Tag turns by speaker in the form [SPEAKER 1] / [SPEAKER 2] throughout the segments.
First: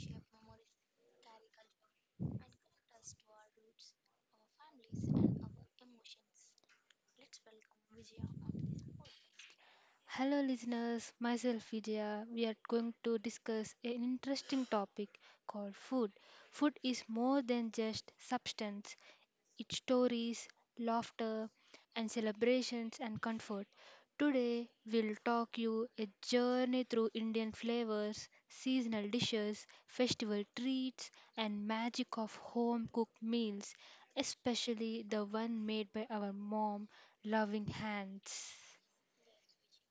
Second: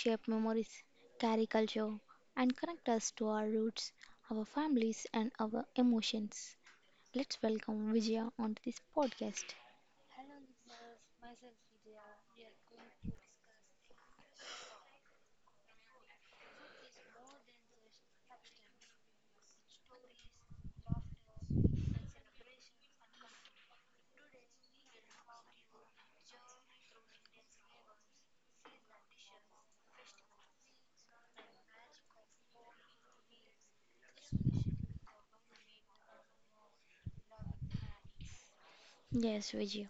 [SPEAKER 1] shape memories, carry culture, and connect us to our roots, our families, and our emotions. Let's welcome Vijaya onto this podcast.
[SPEAKER 2] Hello, listeners. Myself, Vijaya. We are going to discuss an interesting topic called food. Food is more than just substance, it's stories, laughter, and celebrations and comfort. Today, we'll talk you a journey through Indian flavors, seasonal dishes, festival treats, and magic of home-cooked meals, especially the one made by our mom loving hands.
[SPEAKER 1] Yes, Vijaya.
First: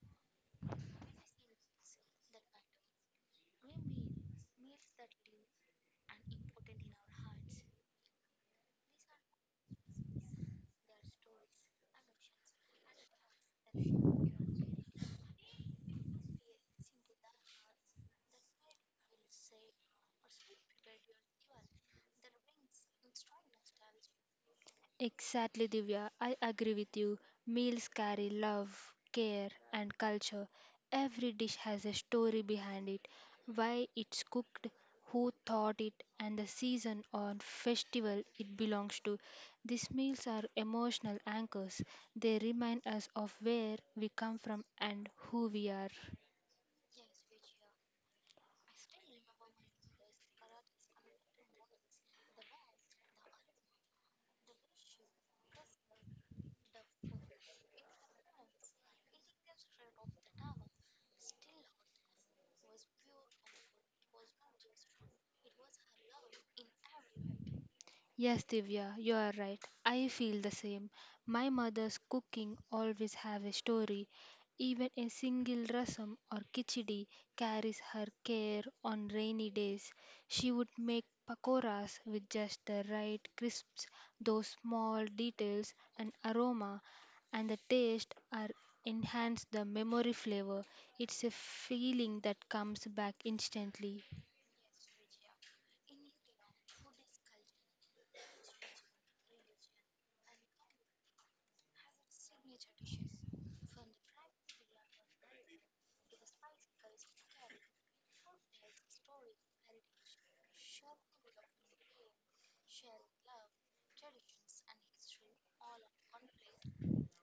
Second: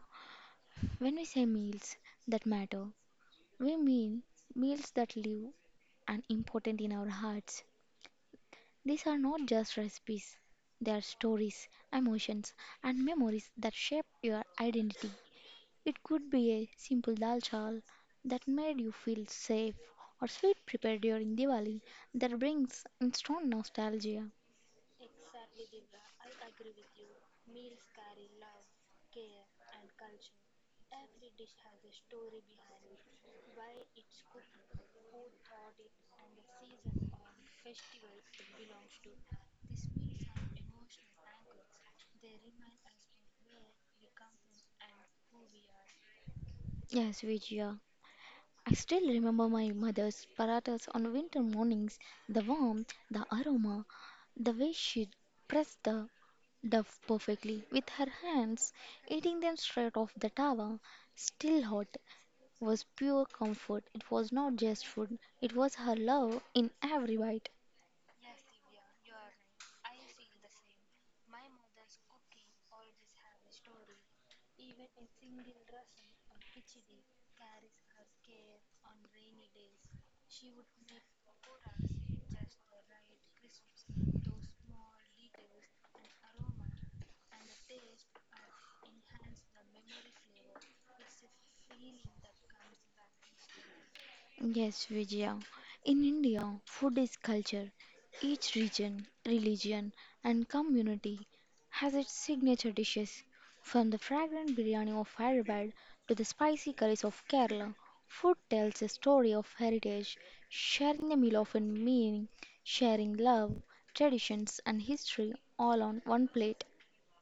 [SPEAKER 1] When we say meals that matter, we mean meals that live and important in our hearts. These are not just recipes, they are stories, emotions, and memories that shape your identity. It could be a simple dal chal that made you feel safe, or sweet prepared during Diwali that brings instant nostalgia.
[SPEAKER 2] Exactly, Divya. I agree with you. Meals carry love, care, and culture. Every dish has a story behind it why it's cooked, who thought it, and the season or festival it belongs to. These meals are emotional anchors, they remind us of where we come from and who we are.
[SPEAKER 1] Yes, Vijaya, I still remember my mother's paratas on winter mornings, the warmth, the aroma, the way she pressed the dough perfectly with her hands, eating them straight off the tawa, still hot, was pure comfort. It was not just food, it was her love in every bite.
[SPEAKER 2] Yes, Divya, you are right. I feel the same. My mother's cooking always have a story. Even a single rasam or kichdi carries her care on rainy days. She would make pakoras with just the right crisps, those small details and aroma and the taste are enhance the memory flavor. It's a feeling that comes back instantly.
[SPEAKER 1] Yes, Vijaya. In India, food is culture. Each region, religion, and community has its signature dishes. From the fragrant biryani of Hyderabad to the spicy curries of Kerala, food tells a story of heritage. Sharing a meal often meaning sharing love, traditions, and history all on one plate.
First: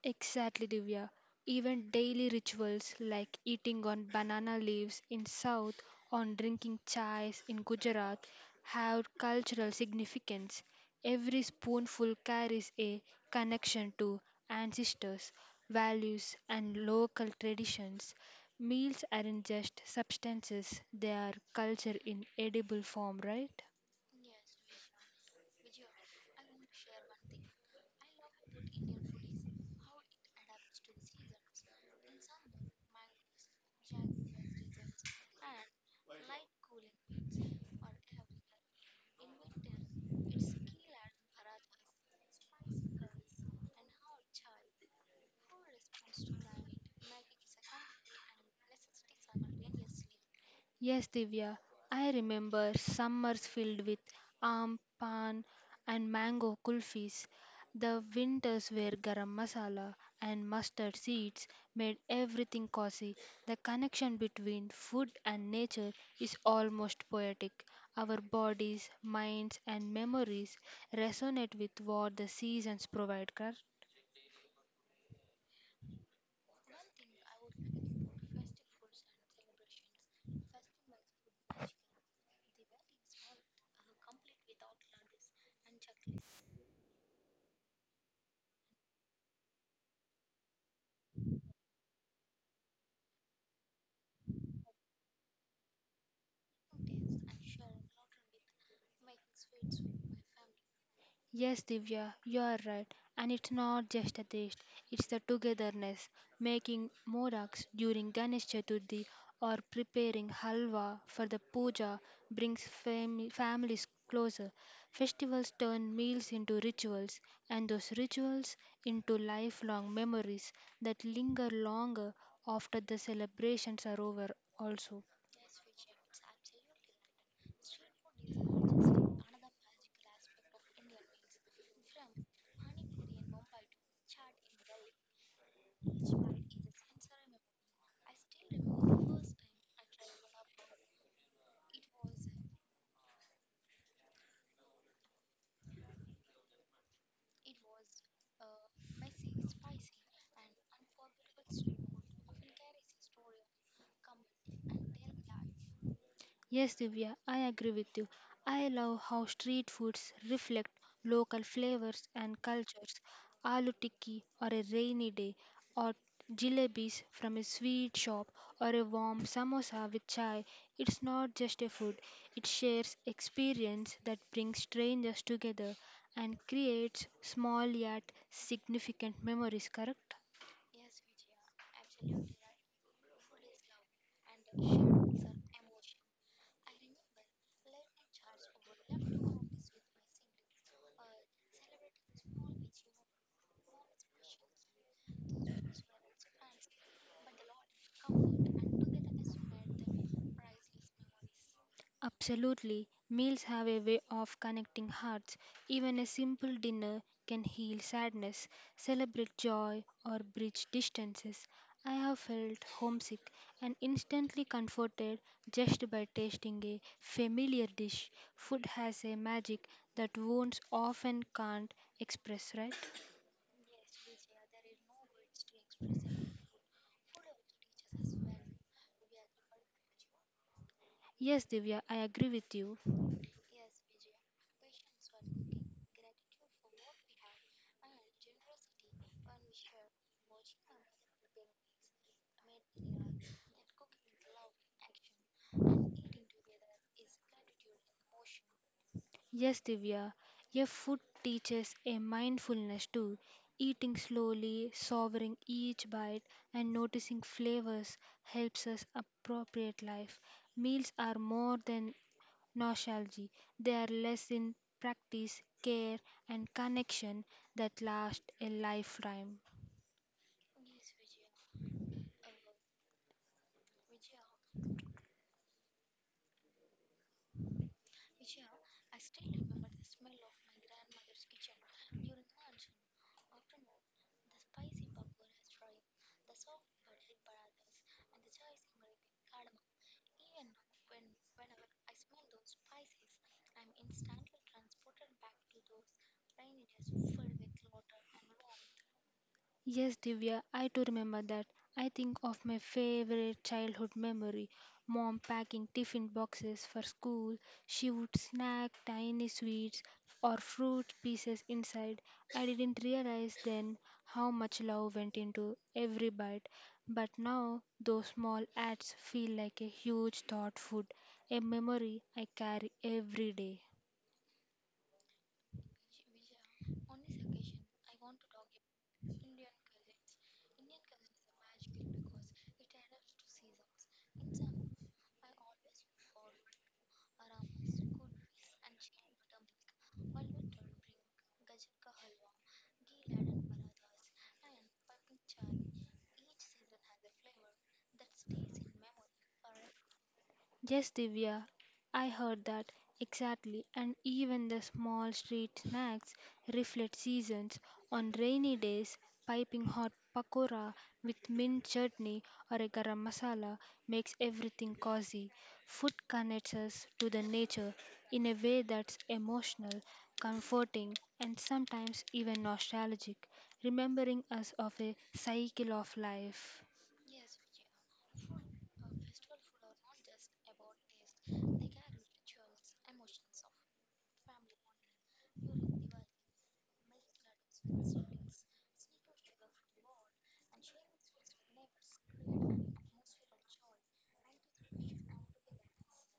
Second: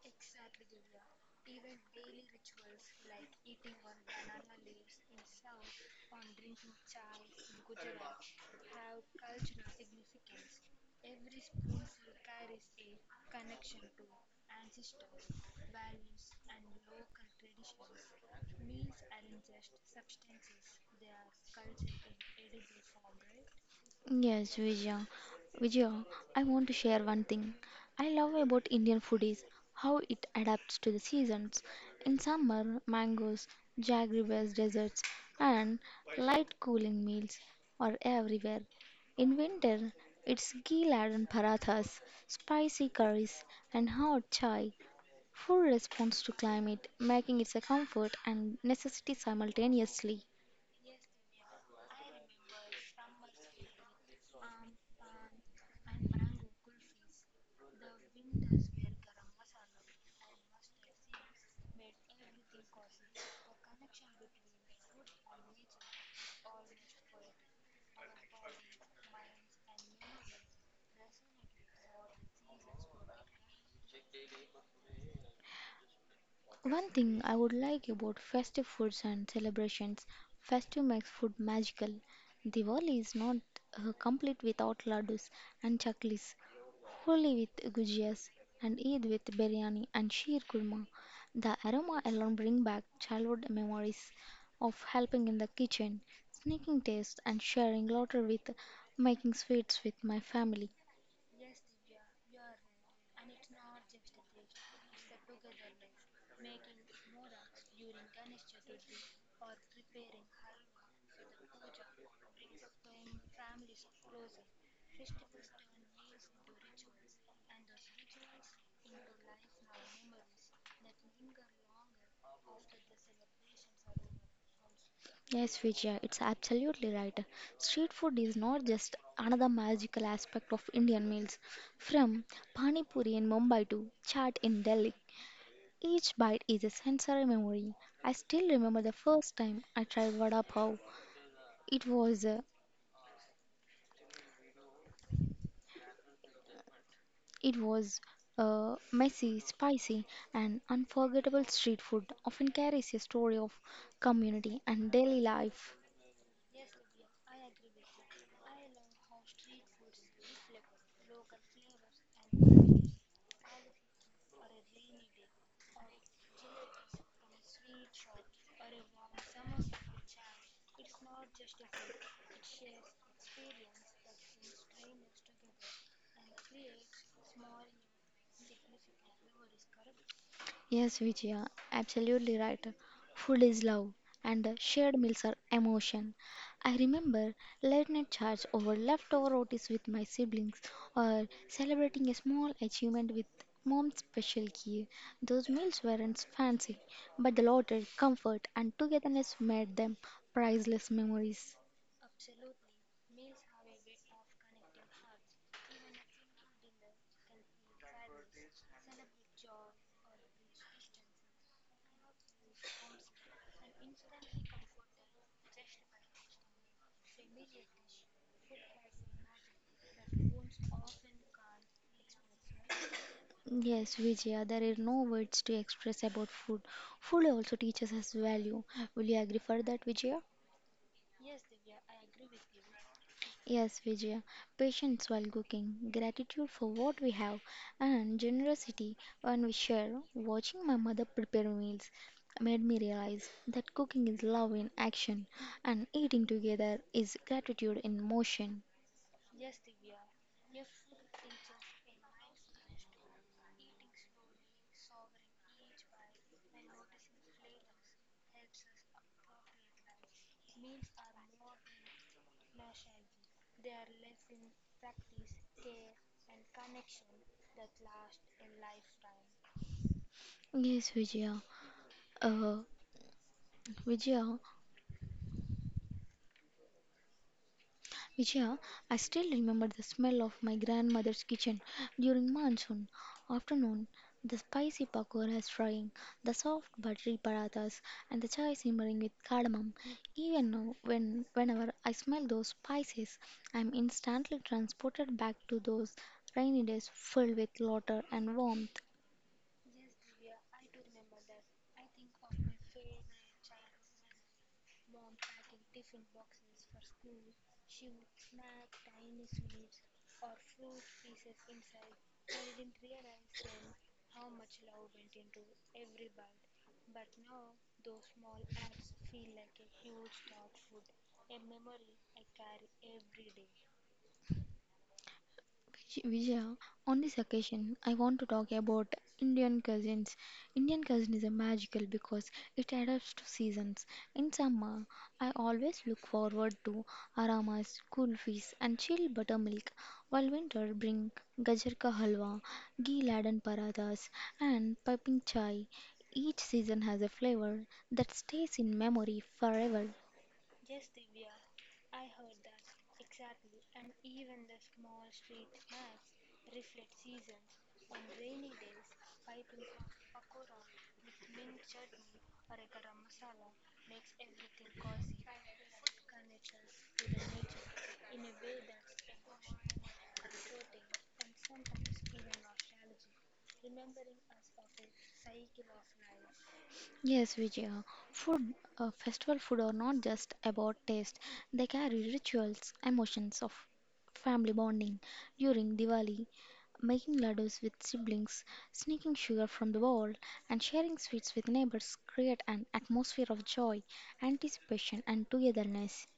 [SPEAKER 2] Exactly, Divya. Even daily rituals like eating on banana leaves in South or drinking chais in Gujarat have cultural significance. Every spoonful carries a connection to ancestors, values, and local traditions. Meals aren't just substances, they are culture in edible form, right?
[SPEAKER 1] Yes, Vijaya. Vijaya, I want to share one thing I love about Indian food is how it adapts to the seasons. In summer, mangoes, jaggery based desserts, and light cooling meals are everywhere. In winter, it's ghee laden parathas, spicy curries, and hot chai. Food responds to climate, making it a comfort and necessity simultaneously.
[SPEAKER 2] Yes, Divya, I remember summers filled with aam, pan, and mango kulfis. The winters where garam masala and mustard seeds made everything cozy. The connection between food and nature is almost poetic. Our bodies, minds, and memories resonate with what the seasons provide.
[SPEAKER 1] One thing I would like about festive foods and celebrations, festive makes food magical. Diwali is not complete without laddus and chaklis, Holi with gujias, and Eid with biryani and sheer kurma. The aroma alone bring back childhood memories of helping in the kitchen, sneaking taste, and sharing laughter with making sweets with my family.
[SPEAKER 2] Yes, Divya, you are right. And it's not just a taste, it's the togetherness. Making modaks during Ganesh Chaturthi or preparing halwa for the puja brings families closer. Festivals turn meals into rituals, and those rituals into lifelong memories that linger longer after the celebrations are over, also.
[SPEAKER 1] Yes, Vijaya, it's absolutely right. Street food is not just another magical aspect of Indian meals. From Pani Puri in Mumbai to chaat in Delhi, each bite is a sensory memory. I still remember the first time I tried vada pav. It was uh, it was messy, spicy, and unforgettable. Street food often carries a story of community and daily life.
[SPEAKER 2] Yes, Divya, I agree with you. I love how street foods reflect local flavors and cultures. Aloo tikki or a rainy day, or jalebis from a sweet shop, or a warm samosa with chai. It's not just a food, it shares experience that brings strangers together and creates small yet significant memories, correct?
[SPEAKER 1] Yes, Vijaya, absolutely right. Food is love, and the shared meals are emotion. I remember late night chats over leftover rotis with my siblings, or celebrating a small achievement with mom's special key. Those meals weren't fancy, but the laughter, comfort, and togetherness made them priceless memories.
[SPEAKER 2] Absolutely, meals have a way of connecting hearts. Even a simple dinner can heal sadness, celebrate joy, or bridge distances. I have felt homesick and instantly comforted just by tasting a familiar dish. Food has a magic that wounds often can't express, right?
[SPEAKER 1] Yes, Vijaya, there are no words to express about food. Food also teaches us value. Will you agree for that, Vijaya?
[SPEAKER 2] Yes, Divya, I agree with you.
[SPEAKER 1] Yes, Vijaya, patience while cooking, gratitude for what we have, and generosity when we share. Watching my mother prepare meals made me realize that cooking is love in action, and eating together is gratitude in motion.
[SPEAKER 2] Yes, Divya, your food teaches a mindfulness too. Eating slowly, savoring each bite, and noticing flavors helps us appropriate life. Meals are more than nostalgia, they are less in practice, care, and connection that last a lifetime.
[SPEAKER 1] Yes, Vijaya. Uh, Vijaya, Vijaya, I still remember the smell of my grandmother's kitchen during monsoon afternoon, the spicy pakoras frying, the soft buttery parathas, and the chai simmering with cardamom. Even now, whenever I smell those spices, I am instantly transported back to those rainy days filled with laughter and warmth.
[SPEAKER 2] Yes, Divya, I do remember that. I think of my favorite childhood memory mom packing tiffin boxes for school. She would snack tiny sweets or fruit pieces inside. I didn't realize then how much love went into every bite, but now those small acts feel like a huge thought food, a memory I carry every day.
[SPEAKER 1] Vijaya, on this occasion, I want to talk about Indian cuisines. Indian cuisine is a magical because it adapts to seasons. In summer, I always look forward to aramas, kulfis, and chilled buttermilk, while winter bring gajar ka halwa, ghee laden parathas, and piping chai. Each season has a flavor that stays in memory forever.
[SPEAKER 2] Yes, Divya, I heard that exactly. And even the small street snacks reflect seasons. On rainy days, piping hot pakora with mint chutney or a garam masala makes everything cozy. Food connects us to the nature in a way that's emotional, comforting, and sometimes even nostalgic, remembering us of a cycle of life.
[SPEAKER 1] Yes, Vijaya. Festival food are not just about taste. They carry rituals, emotions of family bonding. During Diwali, making laddus with siblings, sneaking sugar from the wall, and sharing sweets with neighbors create an atmosphere of joy, anticipation, and togetherness.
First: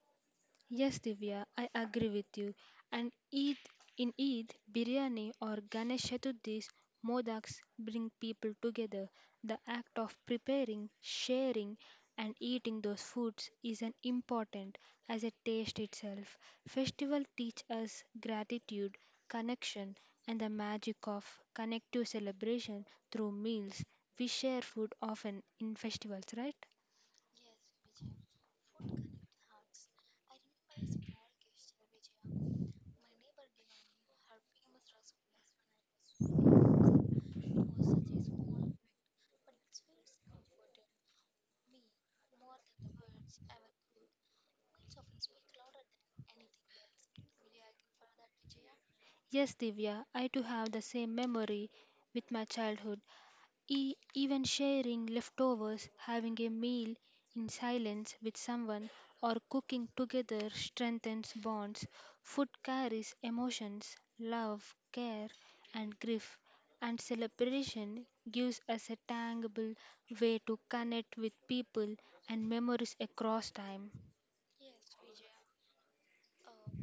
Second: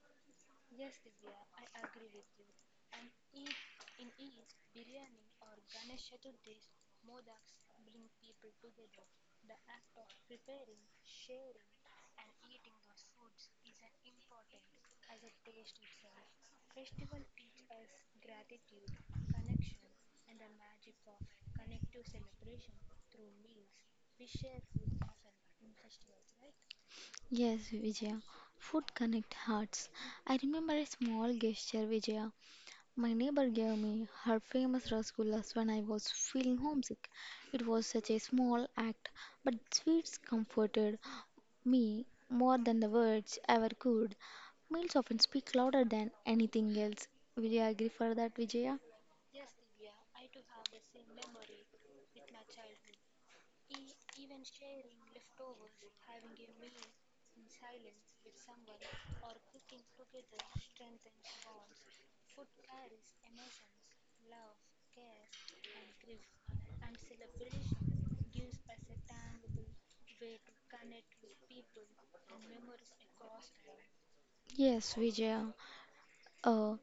[SPEAKER 2] Yes, Divya, I agree with you. And Eid in Eid, biryani or Ganesh Chaturdis, modaks bring people together. The act of preparing, sharing, and eating those foods is an important as a taste itself. Festival teach us gratitude, connection, and the magic of connective celebration through meals. We share food often in festivals, right?
[SPEAKER 1] Yes, Vijaya. Food connect hearts. I remember a small gesture, Vijaya. My neighbor gave me her famous rasgullas when I was feeling homesick. It was such a small act, but sweets comforted me more than the words ever could. Meals often speak louder than anything else. Will you agree for that, Vijaya?
[SPEAKER 2] Yes, Divya, I too have the same memory with my childhood. Even sharing leftovers, having a meal in silence with someone, or cooking together strengthens bonds. Food carries emotions, love, care, and grief, and celebration gives us a tangible way to connect with people and memories across time.
[SPEAKER 1] Yes, Vijaya. Uh,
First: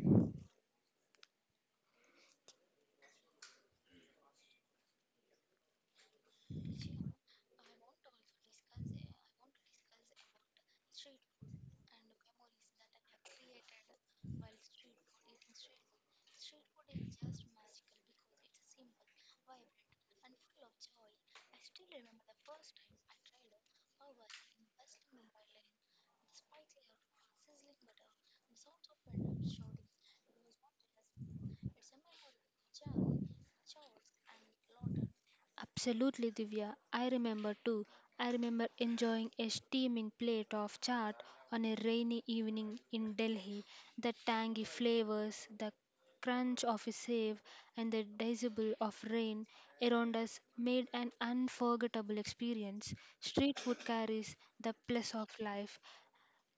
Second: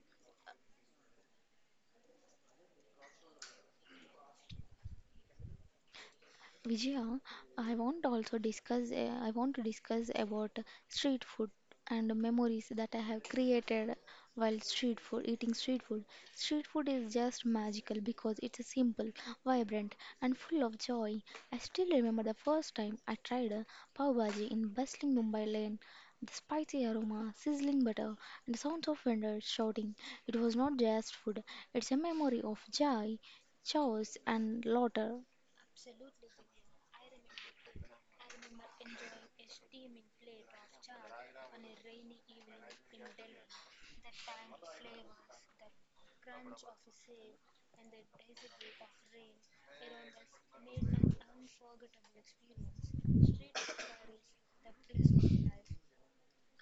[SPEAKER 1] Vijaya, I want also discuss. I want to discuss about street food and memories that I have created while street food eating street food. Street food is just magical because it's simple, vibrant, and full of joy. I still remember the first time I tried a pav bhaji in bustling Mumbai lane. The spicy aroma, sizzling butter, and the sounds of vendors shouting. It was not just food; it's a memory of joy, chaos, and laughter.
[SPEAKER 2] Absolutely, Divya. I remember too. I remember enjoying a steaming plate of chaat on a rainy evening in Delhi. The tangy flavors, the crunch of a save, and the drizzle of rain around us made an unforgettable experience. Street food carries the bliss of life,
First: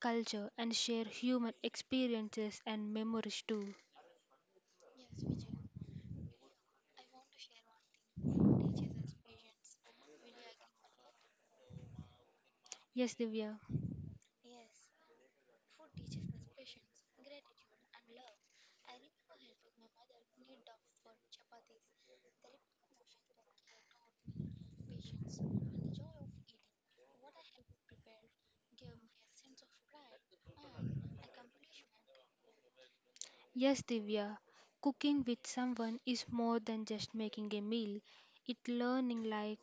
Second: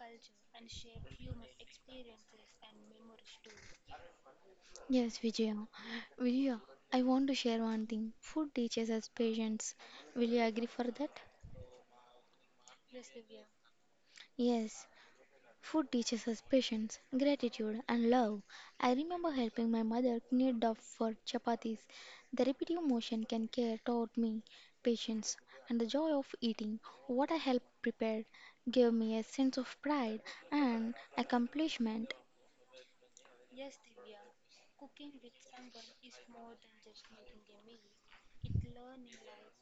[SPEAKER 2] culture, and share human experiences and memories too.
[SPEAKER 1] Yes, Vijaya. Vijaya, I want to share one thing. Food teaches us patience. Will you agree for that?
[SPEAKER 2] Yes, Divya.
[SPEAKER 1] Yes, food teaches us patience, gratitude, and love. I remember helping my mother knead dough for chapatis. The repetitive motion can care taught me patience and the joy of eating. What I helped prepare gave me a sense of pride and accomplishment.
[SPEAKER 2] Yes, Divya, cooking with someone is more than just making a meal. It learning life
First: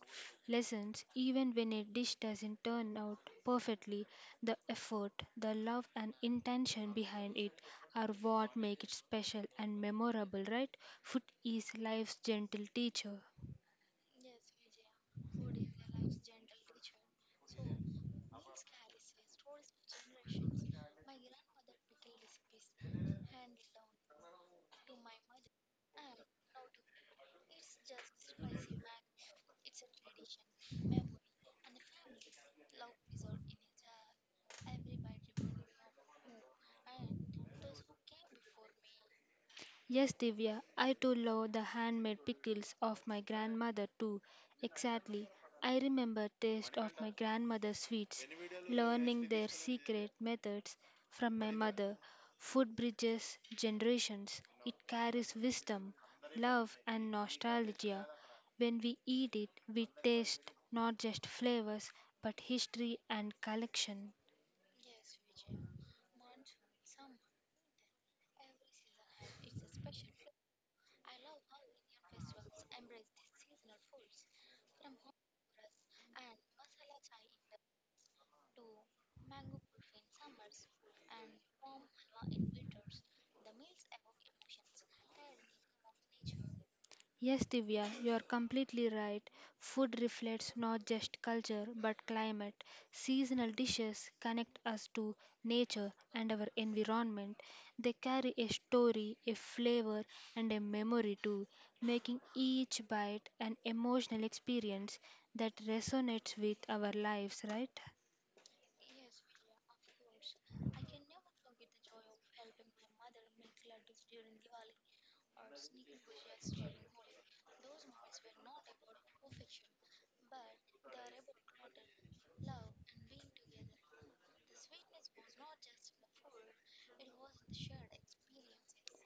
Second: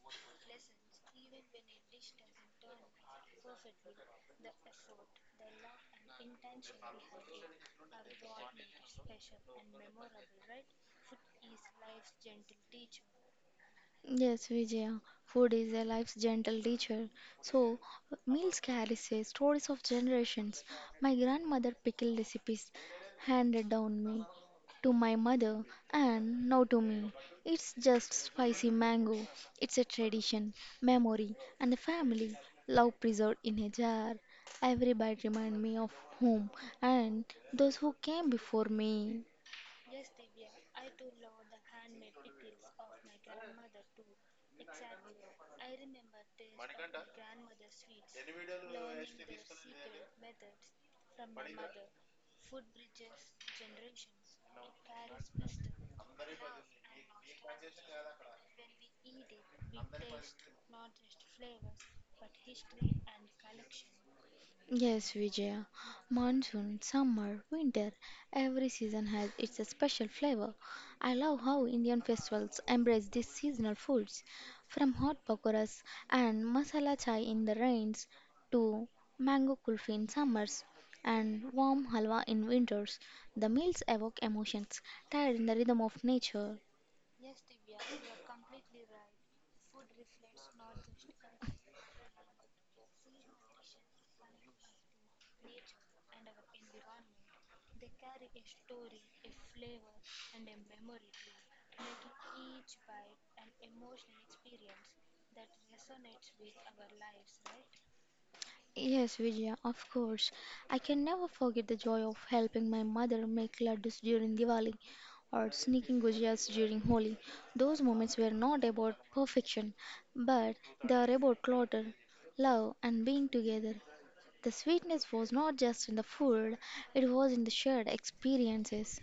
[SPEAKER 2] lessons even when a dish doesn't turn out perfectly. The effort, the love, and intention behind it are what make it special and memorable, right? Food is life's gentle teacher.
[SPEAKER 1] Yes, Vijaya, food is a life's gentle teacher. So, meals carry say, stories of generations. My grandmother pickled recipes handed down me to my mother and now to me. It's just spicy mango. It's a tradition, memory, and the family love preserved in a jar. Every bite reminds me of home and those who came before me.
[SPEAKER 2] Yes, Divya, I too love the handmade pickles of my grandmother too. Exactly. I remember taste of my grandmother's sweets, learning their secret methods from my mother. Food bridges generations. It carries wisdom, love and nostalgia. When we eat it, we taste not just flavors but history and collection.
[SPEAKER 1] Yes, Vijaya. Monsoon, summer, winter, every season has its special flavor. I love how Indian festivals embrace these seasonal foods, from hot pakoras and masala chai in the rains to mango kulfi in summers and warm halwa in winters. The meals evoke emotions, tied in the rhythm of nature.
[SPEAKER 2] Yes, Divya, you are completely right. Food reflects not just culture but climate. Seasonal dishes connect us to nature and our environment. They carry a story, a flavor, and a memory too, making each bite an emotional experience that resonates with our lives, right?
[SPEAKER 1] Yes, Vijaya, of course. I can never forget the joy of helping my mother make laddus during Diwali or sneaking gujas during Holi. Those moments were not about perfection, but they are about clutter, love, and being together. The sweetness was not just in the food, it was in the shared experiences.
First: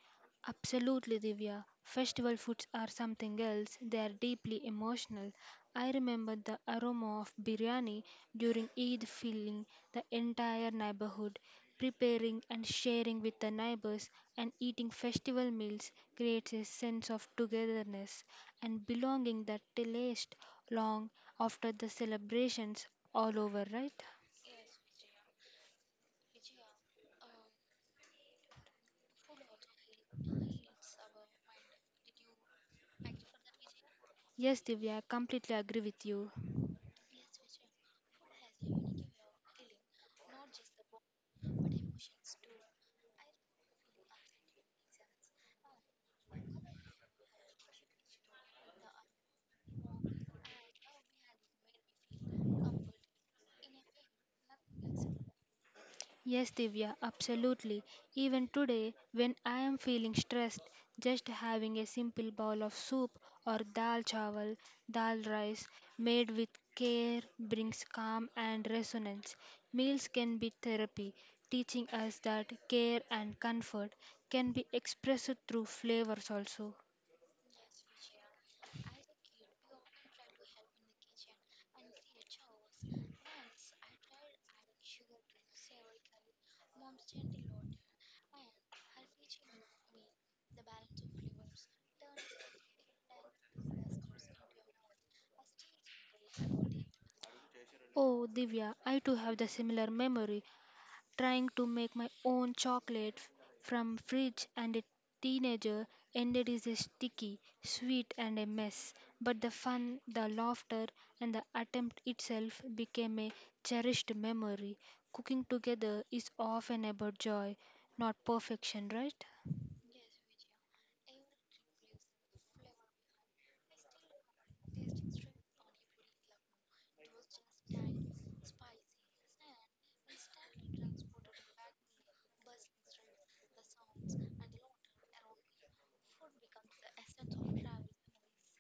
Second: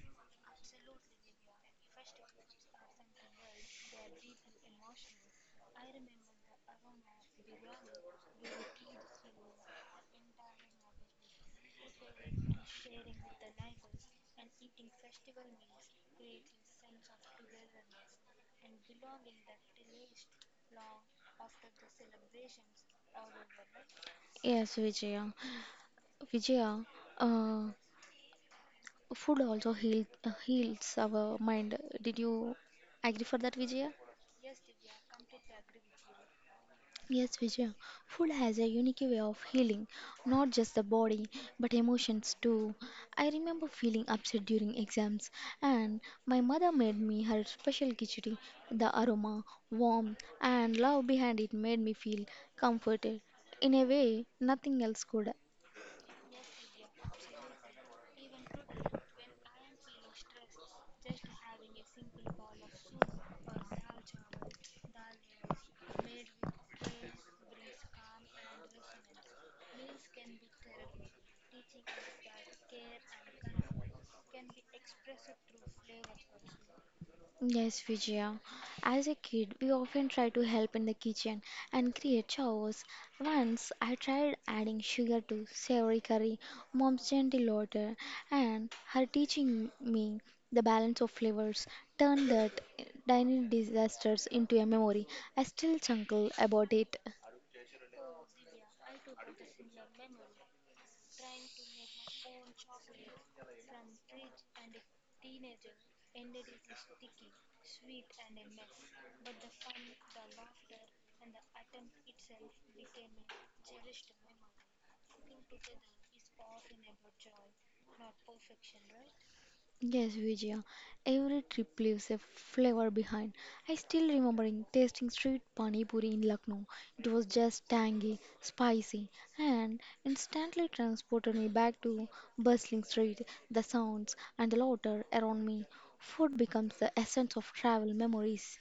[SPEAKER 2] Absolutely, Divya. Festival foods are something else. They are deeply emotional. I remember the aroma of biryani during Eid filling the entire neighborhood. Preparing and sharing with the neighbors and eating festival meals creates a sense of togetherness and belonging that lasts long after the celebrations all over, right?
[SPEAKER 1] Yes, Vijaya. Vijaya, uh, heals our mind. Did you agree for that, Vijaya?
[SPEAKER 2] Yes, Divya, I completely agree with you.
[SPEAKER 1] Yes, Vijaya, food has a unique way of healing, not just the body, but emotions too. I remember feeling upset during exams, and my mother made me her special khichdi. The aroma, warmth, and love behind it made me feel comforted in a way nothing else could.
[SPEAKER 2] Yes, Divya, absolutely. Even today, when I am feeling stressed, just having a simple bowl of soup or dal chawal, dal rice made with care brings calm and resonance. Meals can be therapy, teaching us that care and comfort can be expressed through flavors also.
[SPEAKER 1] Yes, Vijaya. As a kid, we often try to help in the kitchen and create chores. Once I tried adding sugar to savory curry, mom's gentle order, and her teaching me the balance of flavors turned that tiny disasters into a memory. I still chuckle about it.
[SPEAKER 2] Oh, Divya, I too have the similar memory trying to make my own chocolate from fridge and a teenager ended is a sticky, sweet and a mess. But the fun, the laughter and the attempt itself became a cherished memory. Cooking together is often about joy, not perfection, right?
[SPEAKER 1] Yes, Vijaya. Every trip leaves a flavor behind. I still remembering tasting street pani puri in Lucknow. It was just tangy, spicy, and instantly transported me back to bustling street, the sounds and the laughter around me. Food becomes the essence of travel memories.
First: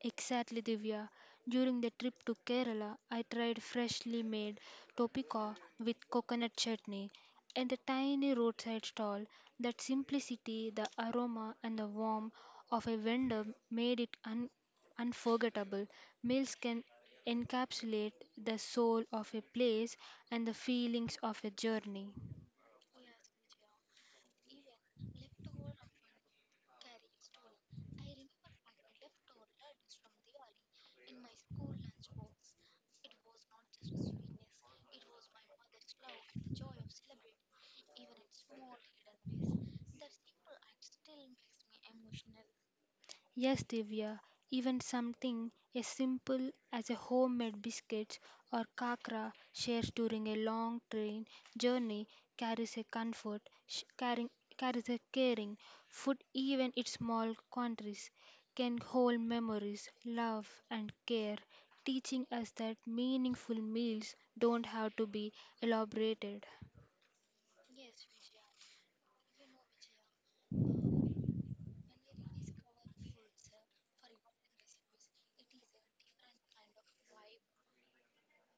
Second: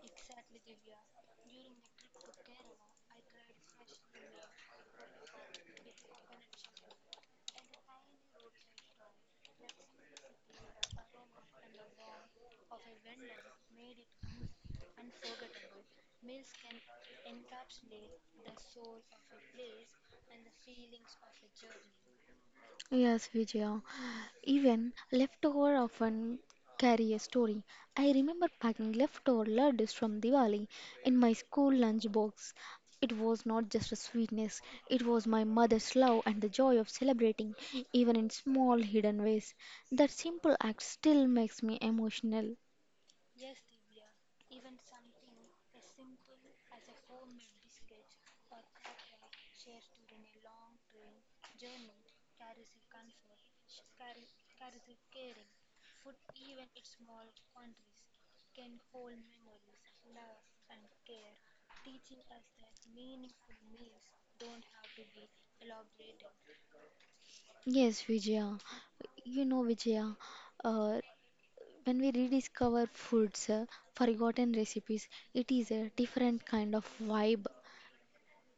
[SPEAKER 2] Exactly, Divya. During the trip to Kerala, I tried freshly made topika with coconut chutney and the tiny roadside stall. That simplicity, the aroma, and the warmth of a vendor made it unforgettable. Meals can encapsulate the soul of a place and the feelings of a journey.
[SPEAKER 1] Yes, Vijaya. Even leftover often carry a story. I remember packing leftover laddus from Diwali in my school lunchbox. It was not just a sweetness, it was my mother's love and the joy of celebrating, even in small hidden ways. That simple act still makes me emotional.
[SPEAKER 2] Yes, Divya, even something as simple as a homemade biscuit or kakra shared during a long train journey carries a comfort, carries a caring. Food, even in small quantities can hold memories, love, and care, teaching us that meaningful meals don't have to be elaborated.
[SPEAKER 1] Yes, Vijaya. Vijaya, uh, when we rediscover forgotten recipes, it is a different kind of vibe.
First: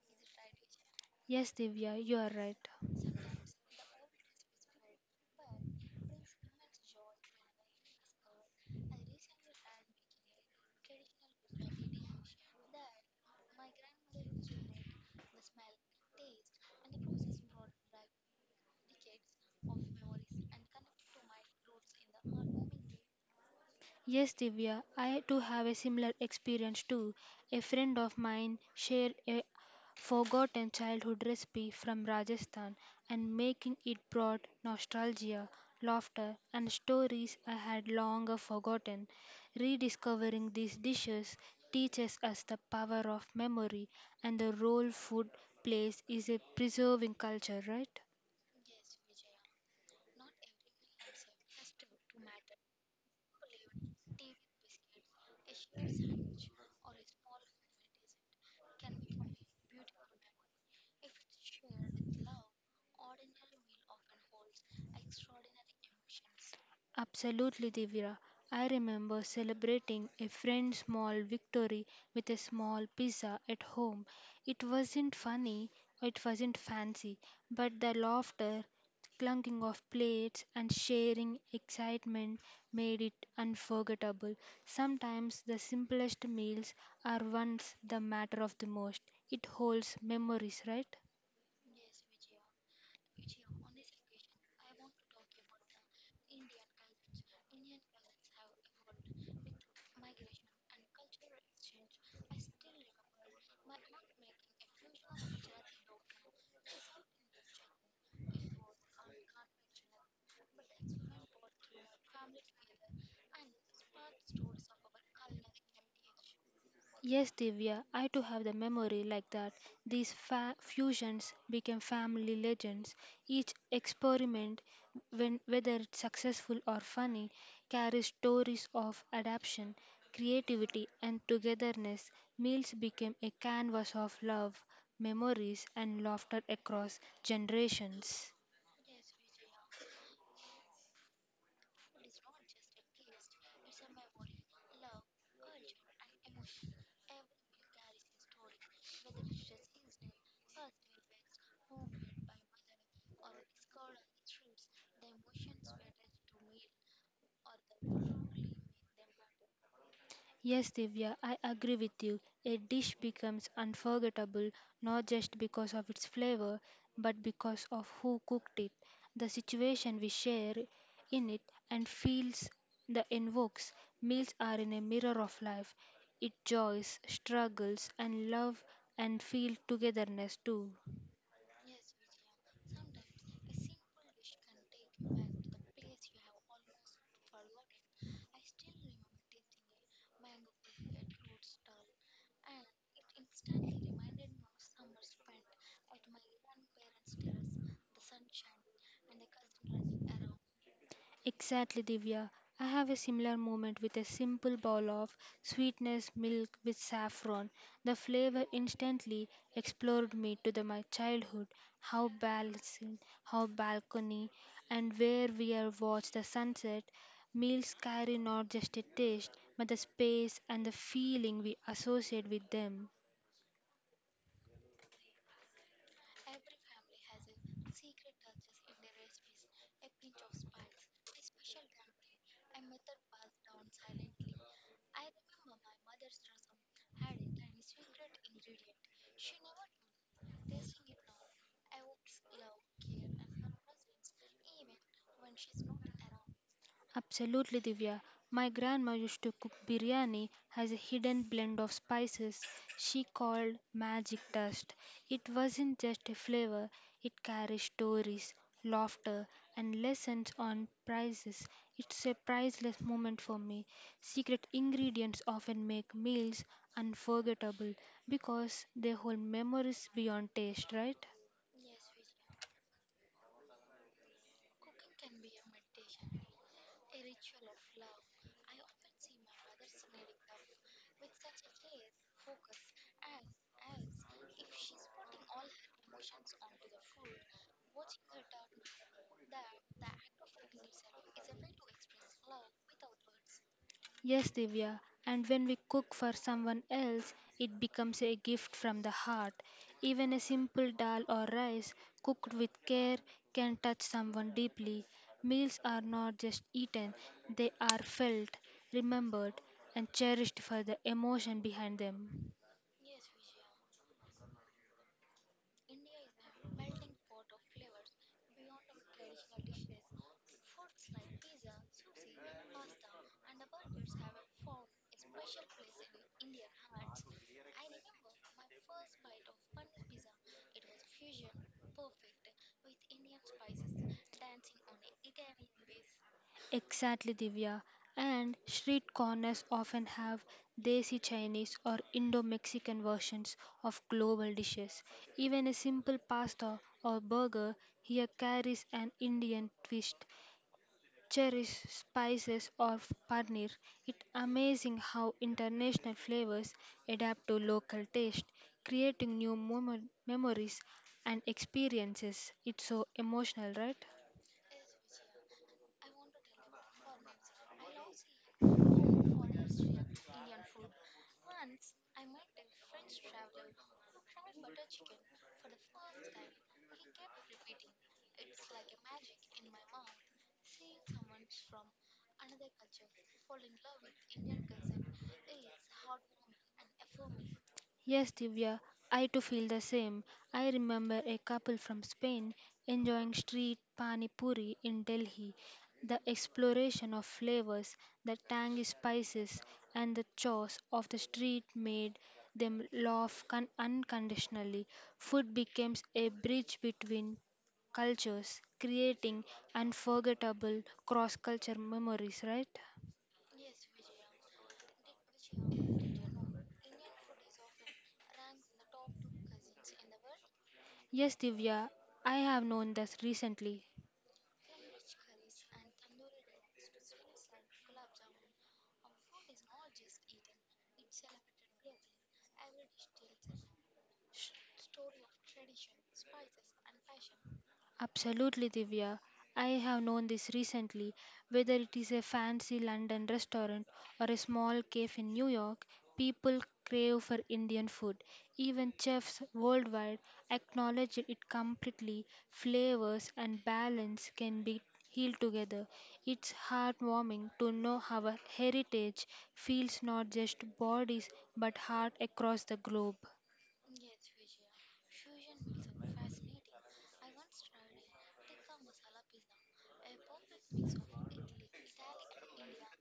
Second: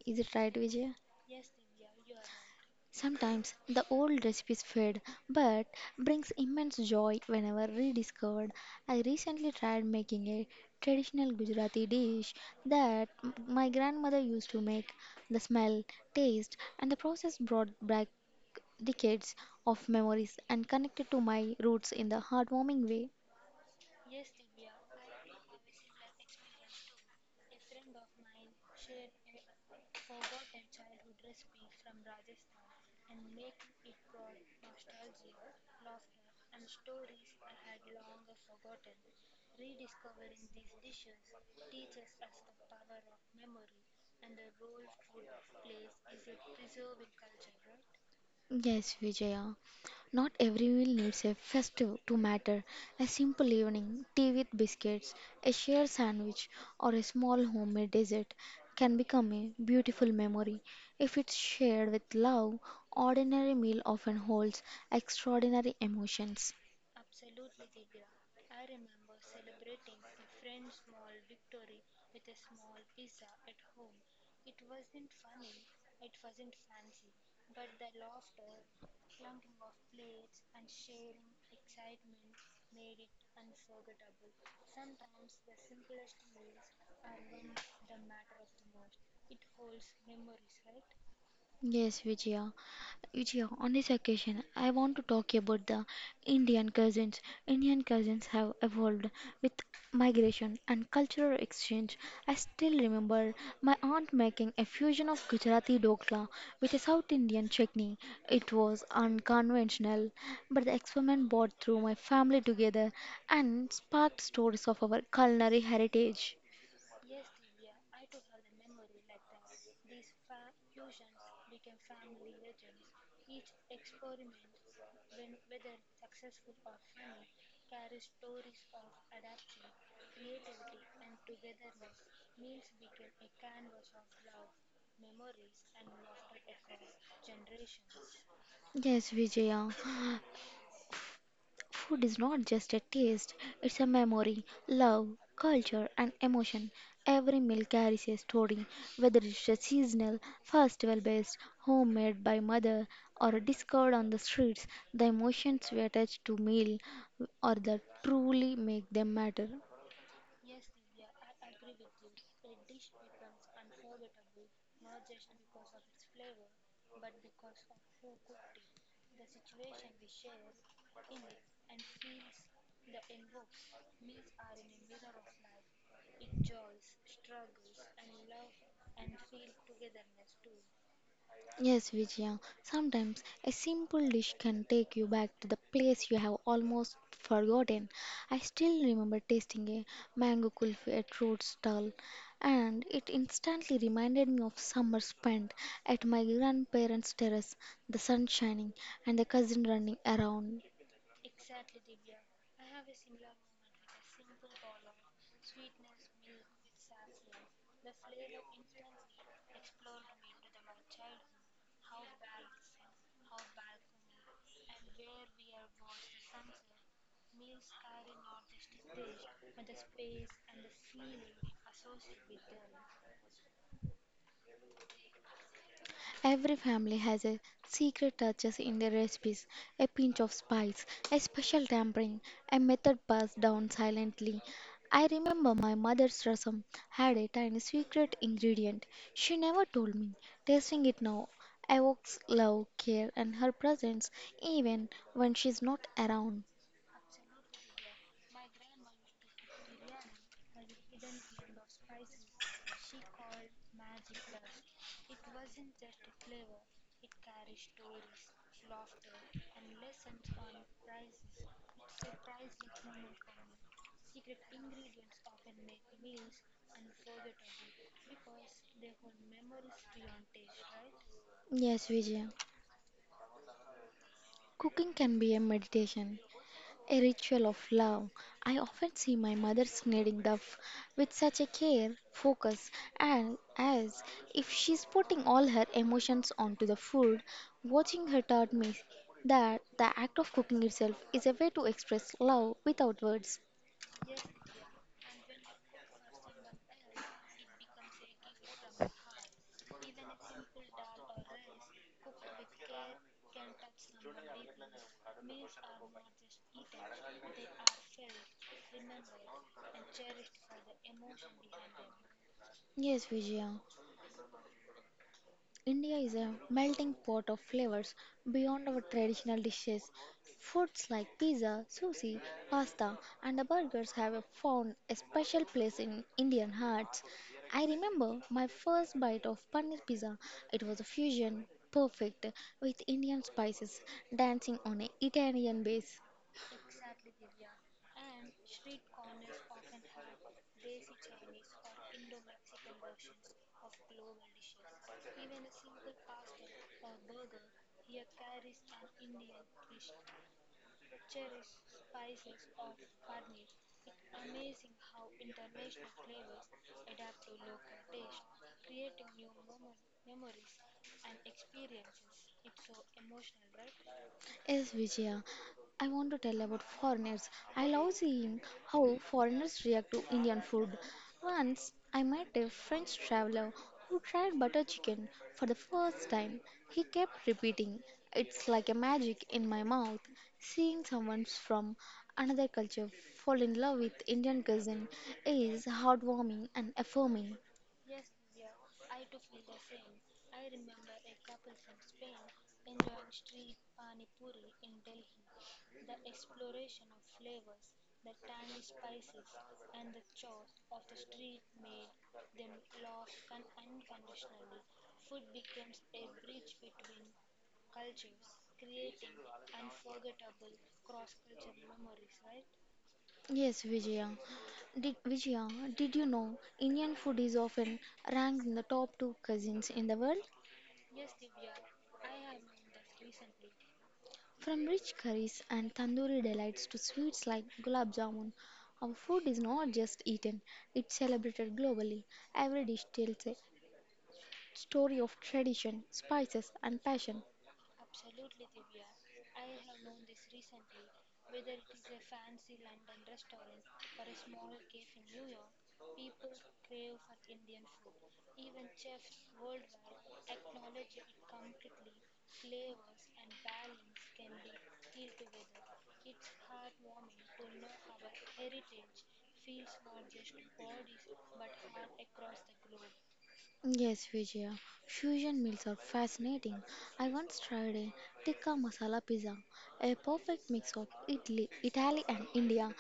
[SPEAKER 1] Is it right, Vijay?
[SPEAKER 2] Yes, Divya, you are right.
[SPEAKER 1] Sometimes the old recipes fade, but brings immense joy whenever rediscovered. I recently tried making a traditional Gujarati dish that my grandmother used to make. The smell, taste, and the process brought back decades of memories and connected to my roots in the heartwarming way.
[SPEAKER 2] Yes, Divya, I too have a similar experience too. A friend of mine shared a forgotten childhood recipe from Rajasthan and making it brought nostalgia, laughter, and stories I had long forgotten. Rediscovering these dishes teaches us the power of memory and the role food plays in preserving culture, right?
[SPEAKER 1] Yes, Vijaya. Not every meal needs a festive to matter. A simple evening, tea with biscuits, a shared sandwich, or a small homemade dessert can become a beautiful memory. If it's shared with love, ordinary meal often holds extraordinary emotions.
[SPEAKER 2] Absolutely, Divya. I remember celebrating a friend's small victory with a small pizza at home. It wasn't funny, it wasn't fancy, but the laughter, clunking of plates, and sharing excitement made it unforgettable. Sometimes the simplest meals are ones that matter of the most. It holds memories, right?
[SPEAKER 1] Yes, Vijaya. Vijaya, on this occasion, I want to talk about the Indian cousins. Indian cousins have evolved with migration and cultural exchange. I still remember my aunt making a fusion of Gujarati dokla with a South Indian chutney. It was unconventional, but the experiment brought through my family together and sparked stories of our culinary heritage.
[SPEAKER 2] Yes, Divya, I too have the memory like that. These fusions became family legends. Each experiment, when, whether it's successful or funny, carries stories of adaptation, creativity, and togetherness. Meals became a canvas of love, memories, and laughter across generations.
[SPEAKER 1] Yes, Vijaya. Food is not just a taste, it's a memory, love, culture, and emotion. Every meal carries a story, whether it's a seasonal, festival based, homemade by mother, or discovered on the streets. The emotions we attach to meal are that truly make them matter.
[SPEAKER 2] Yes, Divya, I agree with you. A dish becomes unforgettable not just because of its flavor, but because of who cooked it, the situation we share in it, and feels the invokes. Meals are in a mirror of life. It joys, struggles, and love, and feel togetherness too.
[SPEAKER 1] Yes, Vijaya. Sometimes a simple dish can take you back to the place you have almost forgotten. I still remember tasting a mango kulfi at road stall, and it instantly reminded me of summer spent at my grandparents' terrace, the sun shining and the cousin running around.
[SPEAKER 2] Exactly, Divya. I have a similar moment with a simple bowl of sweetness milk with saffron. The flavor instantly explored me to the, my childhood, how balcony, how balcony, and where we are watched the sunset. Meals carry not just a taste, but the space and the feeling we associate with them.
[SPEAKER 1] Every family has a secret touches in their recipes, a pinch of spice, a special tampering, a method passed down silently. I remember my mother's rasam had a tiny secret ingredient. She never told me. Tasting it now evokes love, care, and her presence even when she's not around.
[SPEAKER 2] Absolutely, Divya. My grandma used to cook biryani as a hidden blend of spices she called magic dust. It wasn't just a flavor, it carried stories, laughter, and lessons on prices. It's a priceless moment for me. Secret ingredients often make meals unforgettable because they hold memories beyond taste, right?
[SPEAKER 1] Yes, Vijay, cooking can be a meditation. A ritual of love. I often see my mother knitting the with such a care, focus, and as if she's putting all her emotions onto the food. Watching her taught me that the act of cooking itself is a way to express love without words.
[SPEAKER 2] Yes, Divya, and when we cook for someone else, it becomes a gift from the heart. Even a simple dal or rice cooked with care can touch someone deeply. Meals are not just eaten, they are felt, remembered, and cherished for the emotion behind them.
[SPEAKER 1] Yes, Vijaya. India is a melting pot of flavors beyond our traditional dishes. Foods like pizza, sushi, pasta, and the burgers found a special place in Indian hearts. I remember my first bite of paneer pizza. It was a fusion, perfect, with Indian spices dancing on an Italian base.
[SPEAKER 2] Exactly, Divya. And street corners often have desi Chinese or Indo Mexican versions of global dishes. Even a simple pasta or burger here carries an Indian twist. Cherish spices or paneer. It's amazing how international flavors adapt to local taste, creating new memories and experiences. It's so emotional, right?
[SPEAKER 1] Yes, Vijaya. I want to tell about foreigners. I love seeing how foreigners react to Indian food. Once I met a French traveler who tried butter chicken for the first time. He kept repeating, it's like a magic in my mouth. Seeing someone from another culture fall in love with Indian cuisine is heartwarming and affirming.
[SPEAKER 2] Yes, Divya, I too feel the same. I remember a couple from Spain enjoying street pani puri in Delhi. The exploration of flavors, the tangy spices, and the chores of the street made them laugh unconditionally. Food becomes a bridge between cultures, creating unforgettable cross culture memories, right?
[SPEAKER 1] Yes, Vijaya. Vijaya, did you know Indian food is often ranked in the top two cuisines in the world?
[SPEAKER 2] Yes, Divya, I have known this recently.
[SPEAKER 1] From rich curries and tandoori delights to sweets like gulab jamun, our food is not just eaten, it's celebrated globally. Every dish tells a story of tradition, spices, and passion.
[SPEAKER 2] Absolutely, Divya. I have known this recently. Whether it is a fancy London restaurant or a small cave in New York, people crave for Indian food. Even chefs worldwide acknowledge it completely. Flavors and balance can be healed together. It's heartwarming to know our heritage feels not just bodies but heart across the globe.
[SPEAKER 1] Yes, Vijaya. Fusion meals are fascinating. I once tried a tikka masala pizza, a perfect mix of Italy and India.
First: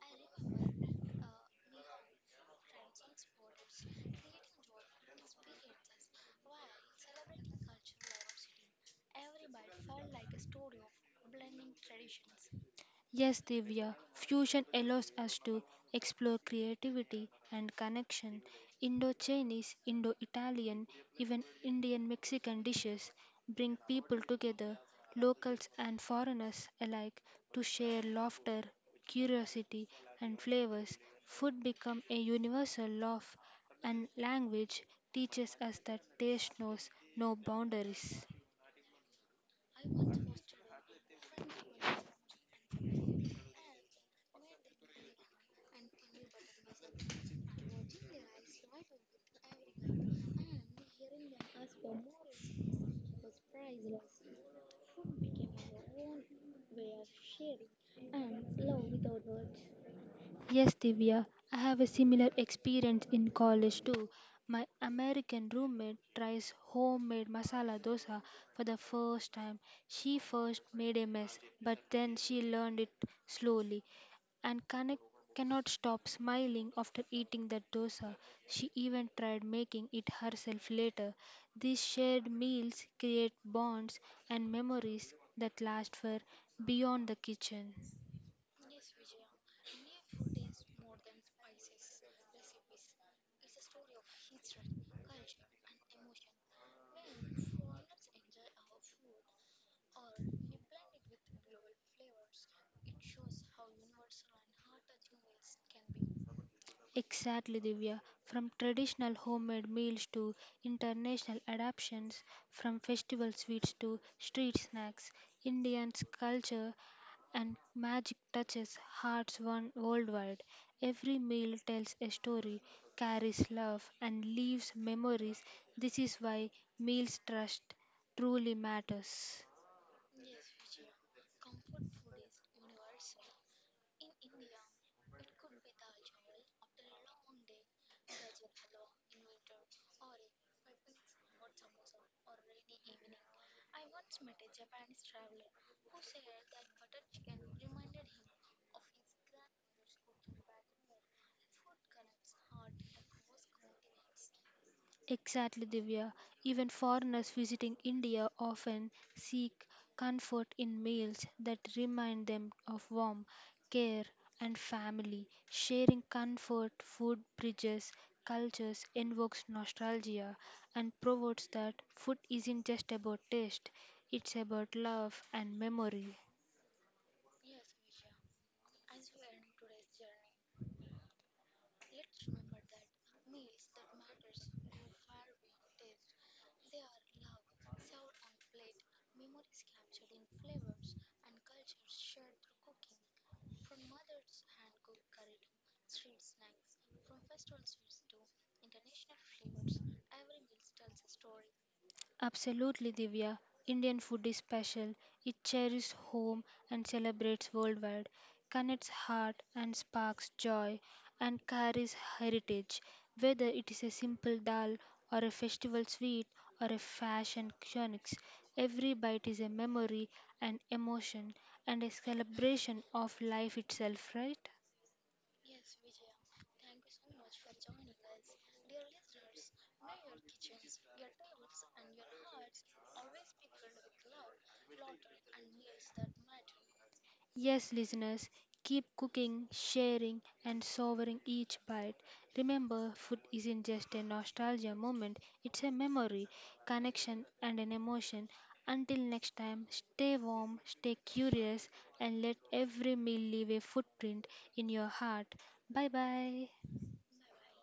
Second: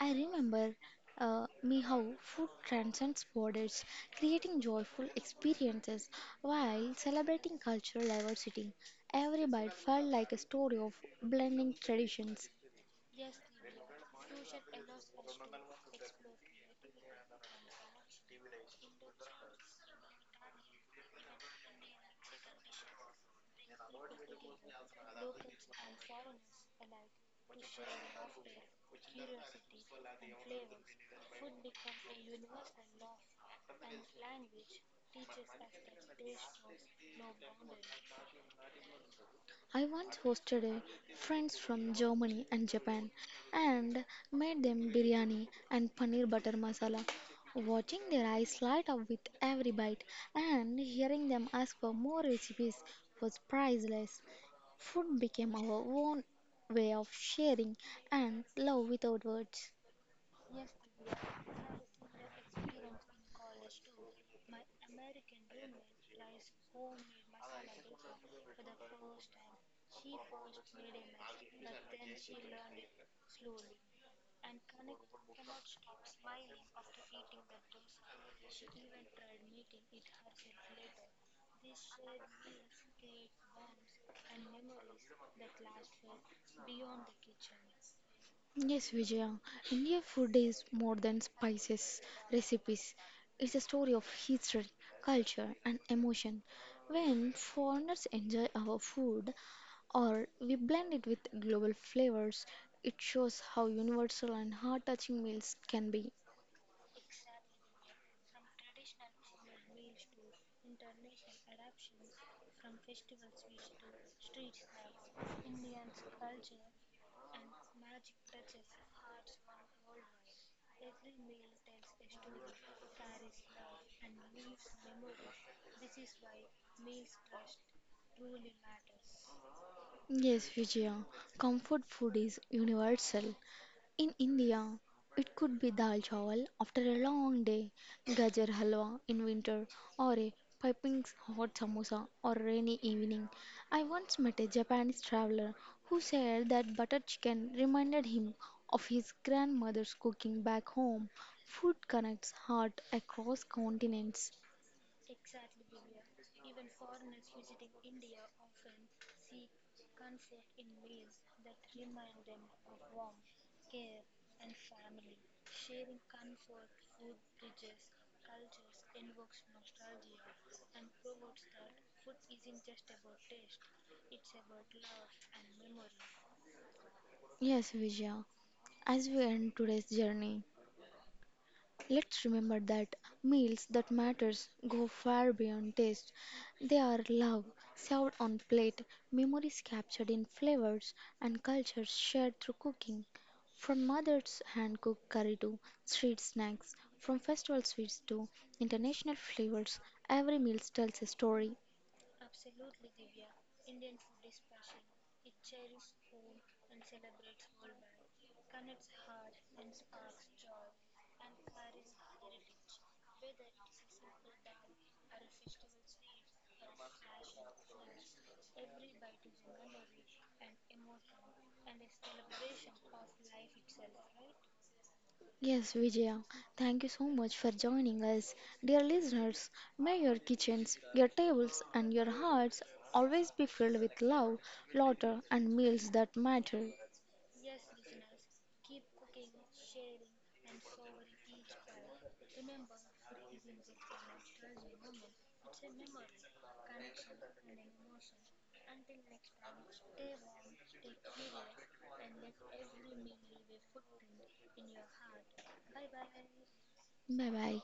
[SPEAKER 1] I remember me how food transcends borders, creating joyful experiences while celebrating cultural diversity. Every bite felt like a story of blending traditions,
[SPEAKER 2] Yes, Divya, fusion allows us to explore creativity and connection. Indo Chinese, Indo Italian, even Indian Mexican dishes bring people together, locals and foreigners alike, to share laughter, curiosity, and flavors. Food becomes a universal love, and language teaches us that taste knows no boundaries.
[SPEAKER 1] I once hosted a friends from Germany and Japan and made them biryani and paneer butter masala. Watching their eyes light up with every bite and hearing them ask for more recipes was priceless. Food became our own way of sharing and love
[SPEAKER 2] And
[SPEAKER 1] without words.
[SPEAKER 2] yes, Divya, I have a similar experience in college too. My American roommate tries homemade masala dosa for the first time. She first made a mess, but then she learned it slowly and connect, cannot stop smiling after eating that dosa. She even tried making it herself later. These shared meals create bonds and memories that last for beyond the kitchen.
[SPEAKER 1] Yes, Vijaya. India food is more than spices, recipes. It's a story of history, culture, and emotion. When foreigners enjoy our food or we blend it with global flavors, it shows how universal and heart touching meals can be.
[SPEAKER 2] Exactly, Divya. From traditional homemade meals to international adaptations, from festival sweets to street snacks, Indians' culture and magic touches hearts one worldwide. Every meal tells a story, carries love, and leaves memories. This is why meals trust truly matters.
[SPEAKER 1] Yes, Vijaya. Comfort food is universal. In India, it could be dal chawal after a long day, gajar halwa in winter, or a piping hot samosa or a rainy evening. I once met a Japanese traveler who said that butter chicken reminded him of his grandmother's cooking back home. Food connects heart across continents.
[SPEAKER 2] Exactly, Divya. Even foreigners visiting India often seek comfort in meals that remind them of warmth, care, and family. Sharing comfort food bridges cultures, invokes nostalgia, and proves that food isn't just about taste, it's about love and memory.
[SPEAKER 1] Yes, Vijaya, as we end today's journey, let's remember that meals that matters go far beyond taste. They are love served on plate, memories captured in flavors, and cultures shared through cooking. From mother's hand-cooked curry to street snacks, from festival sweets to international flavors, every meal tells a story.
[SPEAKER 2] Absolutely, Divya. Indian food is special. It cherishes home and celebrates worldwide, connects heart and sparks joy, and carries heritage. Whether it is a simple dal or a festival sweet or a fashion chronics, every bite is a memory, an emotion, and a celebration of life itself, right?
[SPEAKER 1] Yes, Vijaya, thank you so much for joining us. Dear listeners, may your kitchens, your tables, and your hearts always be filled with love, laughter, and meals that matter.
[SPEAKER 2] Yes, listeners, keep cooking, sharing, and savoring each bite. Remember, food isn't just a nostalgia moment, it's a memory, connection, and an emotion. Until next time, stay warm, stay curious, and let every meal leave a footprint in your heart. Bye bye.
[SPEAKER 1] Bye bye.